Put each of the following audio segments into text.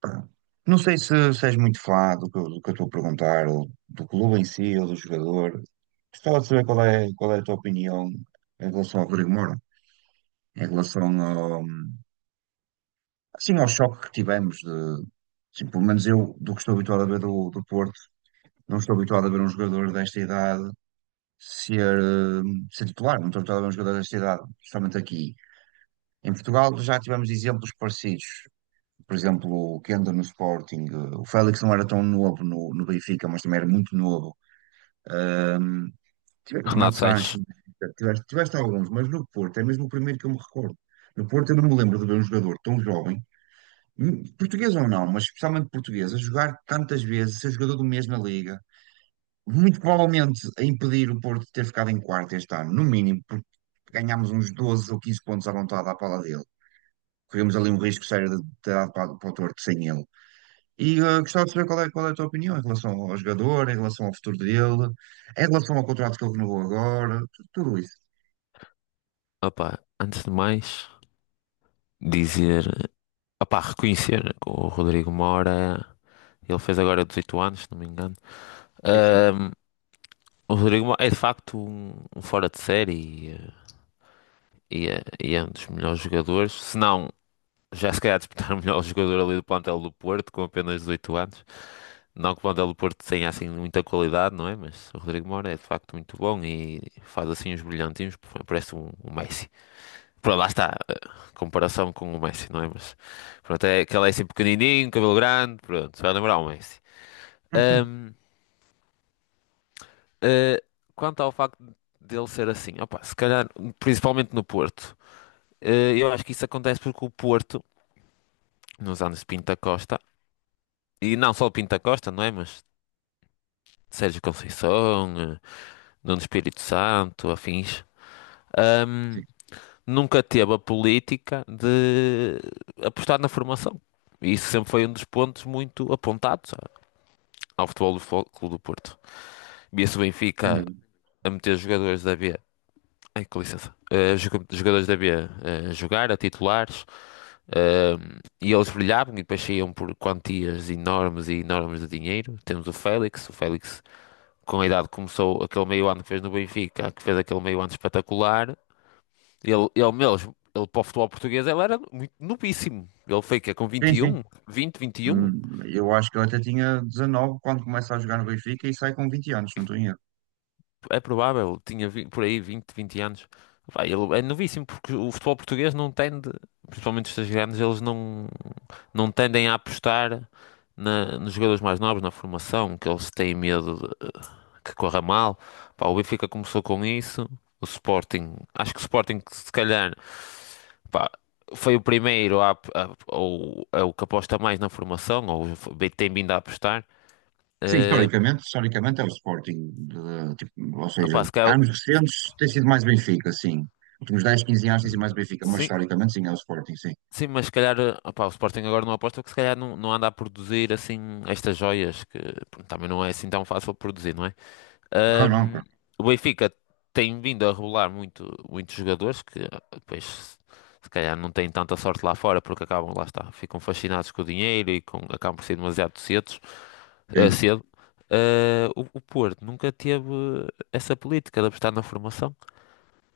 Pá, não sei se és muito fã do que eu estou a perguntar, ou do clube em si, ou do jogador. Gostava de saber qual é a tua opinião em relação ao Rodrigo Moura, em relação ao, assim, ao choque que tivemos de, assim, pelo menos eu, do que estou habituado a ver do Porto, não estou habituado a ver um jogador desta idade ser, eh, ser titular, não estou habituado a ver um jogador desta idade, justamente aqui. Em Portugal já tivemos exemplos parecidos. Por exemplo, o Kenda no Sporting, o Félix não era tão novo no Benfica, mas também era muito novo. Ahm, o Renato Renato Sanches, Sanches, tiveste alguns, mas no Porto é mesmo o primeiro que eu me recordo. No Porto eu não me lembro de ver um jogador tão jovem, português ou não, mas especialmente português, a jogar tantas vezes, ser jogador do mês na Liga, muito provavelmente a impedir o Porto de ter ficado em quarto este ano, no mínimo, porque ganhámos uns 12 ou 15 pontos à vontade à pala dele. Corremos ali um risco sério de ter dado para o torto sem ele. E gostava de saber qual é a tua opinião em relação ao jogador, em relação ao futuro dele, em relação ao contrato que ele renovou agora, tudo isso. opá, antes de mais, dizer, opá, reconhecer que o Rodrigo Mora, ele fez agora 18 anos, se não me engano. Sim, sim. Ahm, o Rodrigo Mora é de facto um fora de série e é um dos melhores jogadores, se não, já se calhar disputar o melhor jogador ali do plantel do Porto, com apenas 18 anos. Não que o plantel do Porto tenha assim muita qualidade, não é? Mas o Rodrigo Mora é de facto muito bom e faz assim uns brilhantinhos, parece um Messi. Pronto, lá está. Comparação com o Messi, não é? Mas pronto, é que ele é assim pequenininho, cabelo grande, pronto, se vai lembrar o Messi. Ahm, eh, Quanto ao facto dele ser assim, opa, se calhar, principalmente no Porto, eu acho que isso acontece porque o Porto, nos anos de Pinto da Costa, e não só o Pinto da Costa, não é? Mas Sérgio Conceição, Nuno Espírito Santo, afins, ahm, Sim, nunca teve a política de apostar na formação. E isso sempre foi um dos pontos muito apontados ao Futebol do Clube do Porto. Via-se o sem Benfica dúvida. a meter jogadores da B. Ai, com licença. Jogadores da B a jogar, a titulares, eh, e eles brilhavam e depois saíam por quantias enormes e enormes de dinheiro. Temos o Félix com a idade começou aquele meio ano que fez no Benfica, que fez aquele meio ano espetacular. Ele mesmo, ele para o futebol português, ele era muito novíssimo. Ele foi que com Sim, sim. 21, 20, 21. Eu acho que ele até tinha 19 quando começa a jogar no Benfica e sai com 20 anos, não estou em erro. É provável, tinha por aí 20, 20 anos. Pá, ele é novíssimo porque o futebol português não tende, principalmente os três grandes, eles não tendem a apostar nos jogadores mais novos, na formação, que eles têm medo que corra mal. Pá, o Benfica começou com isso, o Sporting, acho que o Sporting se calhar, pá, foi o primeiro ou é o que aposta mais na formação, ou tem vindo a apostar. Sim, Eh, historicamente é o Sporting, tipo, ou seja, Opá, se calhar, anos recentes tem sido mais Benfica, sim. Últimos 10 15 anos tem sido mais Benfica, mas sim, historicamente sim, é o Sporting, sim. sim, mas se calhar, opá, o Sporting agora não aposta porque se calhar não anda a produzir assim estas joias que pronto, também não é assim tão fácil produzir, não é? Não, não, Ahm, claro. o Benfica tem vindo a revelar muitos jogadores que depois se calhar não têm tanta sorte lá fora porque acabam, lá está, ficam fascinados com o dinheiro e acabam por ser demasiado Sim, cedo. Ah, o Porto nunca teve essa política de apostar na formação.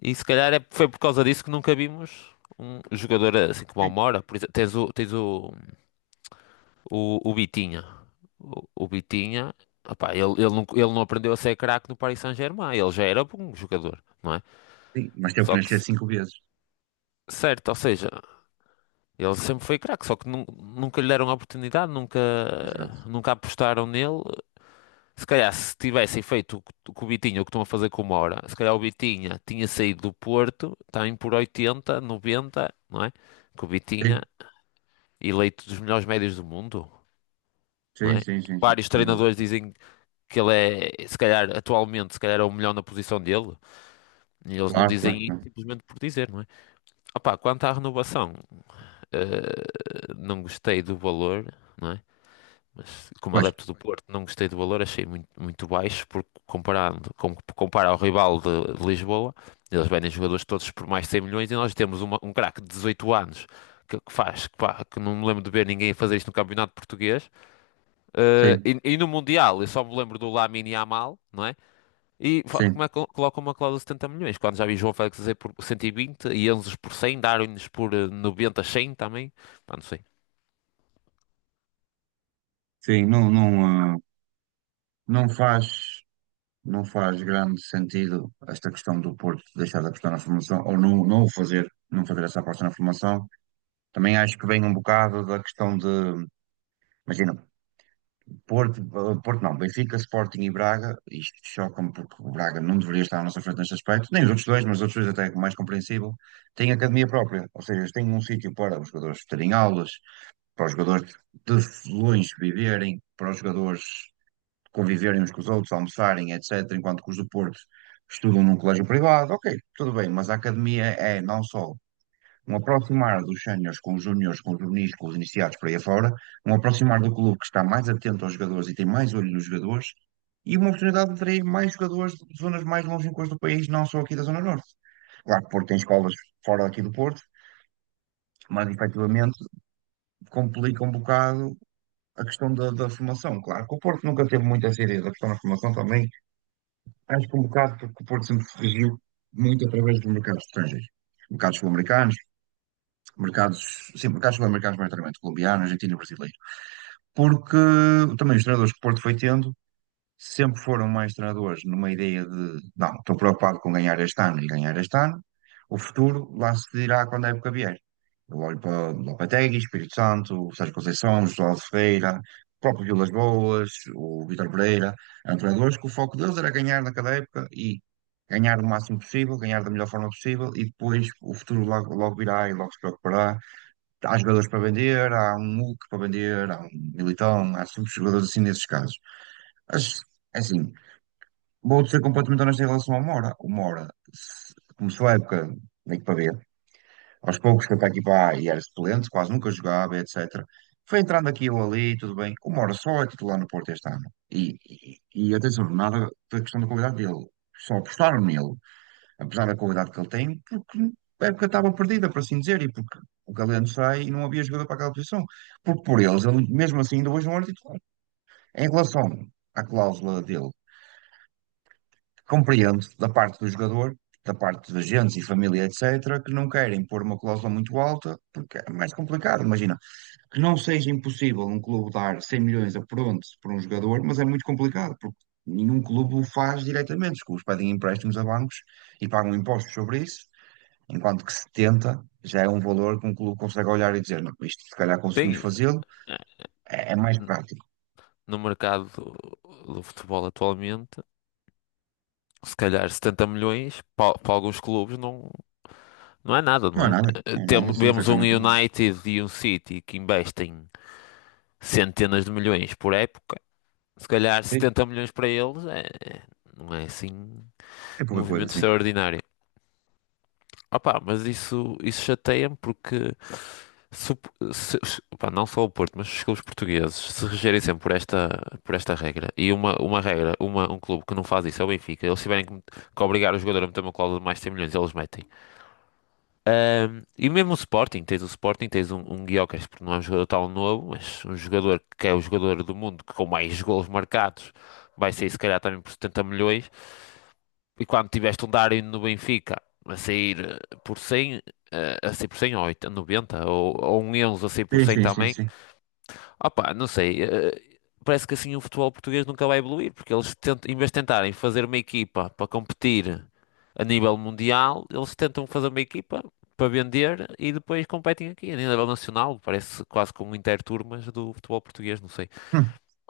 E se calhar foi por causa disso que nunca vimos um jogador assim como o sim, Mora. Por exemplo, tens o Bitinha. O Bitinha, opá, ele, não, ele não aprendeu a ser craque no Paris Saint-Germain. Ele já era bom jogador, não é? sim. Mas teve que Só que, nascer cinco vezes. certo, ou seja, ele sempre foi craque, só que nunca lhe deram a oportunidade, nunca, Exato. nunca apostaram nele. Se calhar, se tivessem feito o que o Bitinha, o que estão a fazer com o Moura, se calhar o Bitinha tinha saído do Porto, está em por 80, 90, não é? Que o Bitinha, Sim. eleito dos melhores médios do mundo, não Sim, é? sim, sim, sim, Vários sem dúvida. treinadores dizem que ele é, se calhar, atualmente, se calhar é o melhor na posição dele, e eles não Claro, dizem claro, isso claro. simplesmente por dizer, não é? Opa, quanto à renovação, não gostei do valor, não é? Mas, como Pois, adepto do Porto, não gostei do valor, achei muito, muito baixo, porque compara ao rival de Lisboa, eles vendem jogadores todos por mais de 100 milhões e nós temos um craque de 18 anos pá, que não me lembro de ver ninguém fazer isto no Campeonato Português. Sim, E no Mundial, eu só me lembro do Lamine Yamal, não é? Como sim, é que colocam uma cláusula de 70 milhões? Quando já vi João Félix dizer por 120 e vinte e Enzo por 100, Darwin por 90, 100 também. Pá, não sei. sim, não, não, ah, não faz, não faz grande sentido esta questão do Porto deixar da questão na formação, ou não, não o fazer, não fazer essa aposta na formação. Também acho que vem um bocado da questão de, imagina, Porto, ah, Porto não, Benfica, Sporting e Braga, isto choca-me porque o Braga não deveria estar à nossa frente neste aspecto, nem os outros dois, mas os outros dois até é mais compreensível, têm academia própria, ou seja, têm um sítio para os jogadores terem aulas, para os jogadores de Lões viverem, para os jogadores conviverem uns com os outros, almoçarem, etc., enquanto que os do Porto estudam num colégio privado, ok, tudo bem, mas a academia é não só um aproximar dos séniores com os júniores, com os juvenis, com os iniciados para aí afora, um aproximar do clube que está mais atento aos jogadores e tem mais olho nos jogadores, e uma oportunidade de atrair mais jogadores de zonas mais longínquas do país, não só aqui da Zona Norte. Claro que o Porto tem escolas fora daqui do Porto, mas efetivamente complica um bocado a questão da formação. Claro que o Porto nunca teve muita seriedade ideia da questão da formação também. Acho que um bocado porque o Porto sempre se regiu muito através dos mercados estrangeiros. Mercados sul-americanos, mercados, sim, mercados sul-americanos, maioritariamente colombiano, argentino e brasileiro. Porque também os treinadores que o Porto foi tendo sempre foram mais treinadores numa ideia de não, estou preocupado com ganhar este ano e ganhar este ano, o futuro lá se dirá quando a época vier. Eu olho para Lopetegui, Espírito Santo, o Sérgio Conceição, José Aldo Ferreira, o próprio Vilas Boas, o Vítor Pereira, eram treinadores que o foco deles era ganhar naquela época e ganhar o máximo possível, ganhar da melhor forma possível e depois o futuro logo, logo virá e logo se preocupará. Há jogadores para vender, há um Hulk para vender, há um Militão, há subjogadores assim nesses casos. Mas, é assim, vou-te ser completamente honesto em relação ao Mora. O Mora começou a época meio que para ver. Aos poucos foi para aqui para A e era suplente, quase nunca jogava, etc. Foi entrando aqui ou ali, tudo bem. O Mora só é titular no Porto este ano. E atenção, nada da questão da qualidade dele. Só apostaram nele, apesar da qualidade que ele tem, porque a época estava perdida, por assim dizer, e porque o Galeno sai e não havia jogador para aquela posição. Porque por eles, ele mesmo assim ainda hoje não era titular. Em relação à cláusula dele, compreendo da parte do jogador, da parte dos agentes e família, etc., que não querem pôr uma cláusula muito alta, porque é mais complicado. Imagina, que não seja impossível um clube dar 100 milhões a pronto para um jogador, mas é muito complicado, porque nenhum clube o faz diretamente. Os clubes pedem empréstimos a bancos e pagam impostos sobre isso, enquanto que 70 já é um valor que um clube consegue olhar e dizer: não, isto se calhar conseguimos Tem. fazê-lo, é mais prático. No mercado do futebol atualmente, se calhar 70 milhões para, alguns clubes não, não é nada, Não não é é? nada, não é nada, sim, Vemos um efetivamente não é nada. United e um City que investem centenas de milhões por época, se calhar Sim, 70 milhões para eles não é assim é um pouca coisa, movimento sim. extraordinário. Opa, mas isso chateia-me porque Se, o- se- se- pá, não só o Porto, mas os clubes portugueses se regerem sempre por esta regra, e uma regra, um clube que não faz isso é o Benfica, eles tiverem que obrigar o jogador a meter uma cláusula de mais de 100 milhões, eles metem. E mesmo o Sporting, tens um Gyökeres, porque não é um jogador tão novo, mas um jogador que é o jogador do mundo que com mais golos marcados vai sair se calhar também por 70 milhões. E quando tiveste um Darwin no Benfica a sair por 100, a sair por 100 ou 80, 90, ou um Enzo a sair por Sim, 100 sim, sim, também. sim. Opá, não sei. Parece que assim o futebol português nunca vai evoluir, porque eles tentam, em vez de tentarem fazer uma equipa para competir a nível mundial, eles tentam fazer uma equipa para vender e depois competem aqui a nível nacional. Parece quase com um interturmas do futebol português, não sei.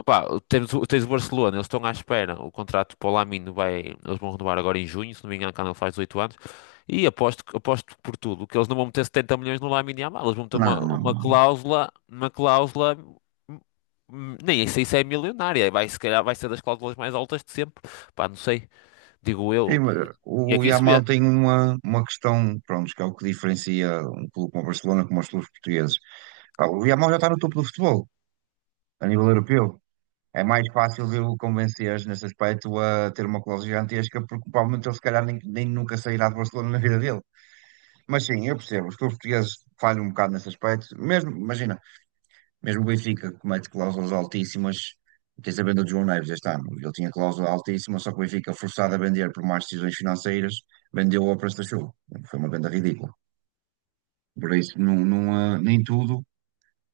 Opa, temos, tens o Barcelona, eles estão à espera. O contrato para o Lamine vai, eles vão renovar agora em junho, se não me engano, quando ele faz 18 anos. E aposto, aposto por tudo que eles não vão meter 70 milhões no Lamine Yamal. Eles vão meter Não, uma, não, uma não. cláusula, uma cláusula, hum, nem sei se é milionária. Vai, se calhar vai ser das cláusulas mais altas de sempre. Pá, não sei, digo Tem, eu. E e o aqui se Yamal vê. tem uma, questão, pronto, que é o que diferencia um clube como o Barcelona como os clubes portugueses. Pá, o Yamal já está no topo do futebol, a nível europeu. É mais fácil de o convencer nesse aspecto a ter uma cláusula gigantesca, porque provavelmente ele se calhar nem nunca sairá de Barcelona na vida dele. Mas sim, eu percebo, os clubes portugueses falham um bocado nesse aspecto. Mesmo, imagina. Mesmo o Benfica comete cláusulas altíssimas. Tens a venda do João Neves este ano. Ele tinha cláusula altíssima, só que o Benfica, forçado a vender por más decisões financeiras, vendeu ao preço da chuva. Foi uma venda ridícula. Por isso, não, não, nem tudo,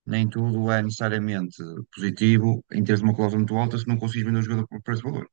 nem tudo é necessariamente positivo em teres uma cláusula muito alta se não consegues vender o jogador por preço de valor.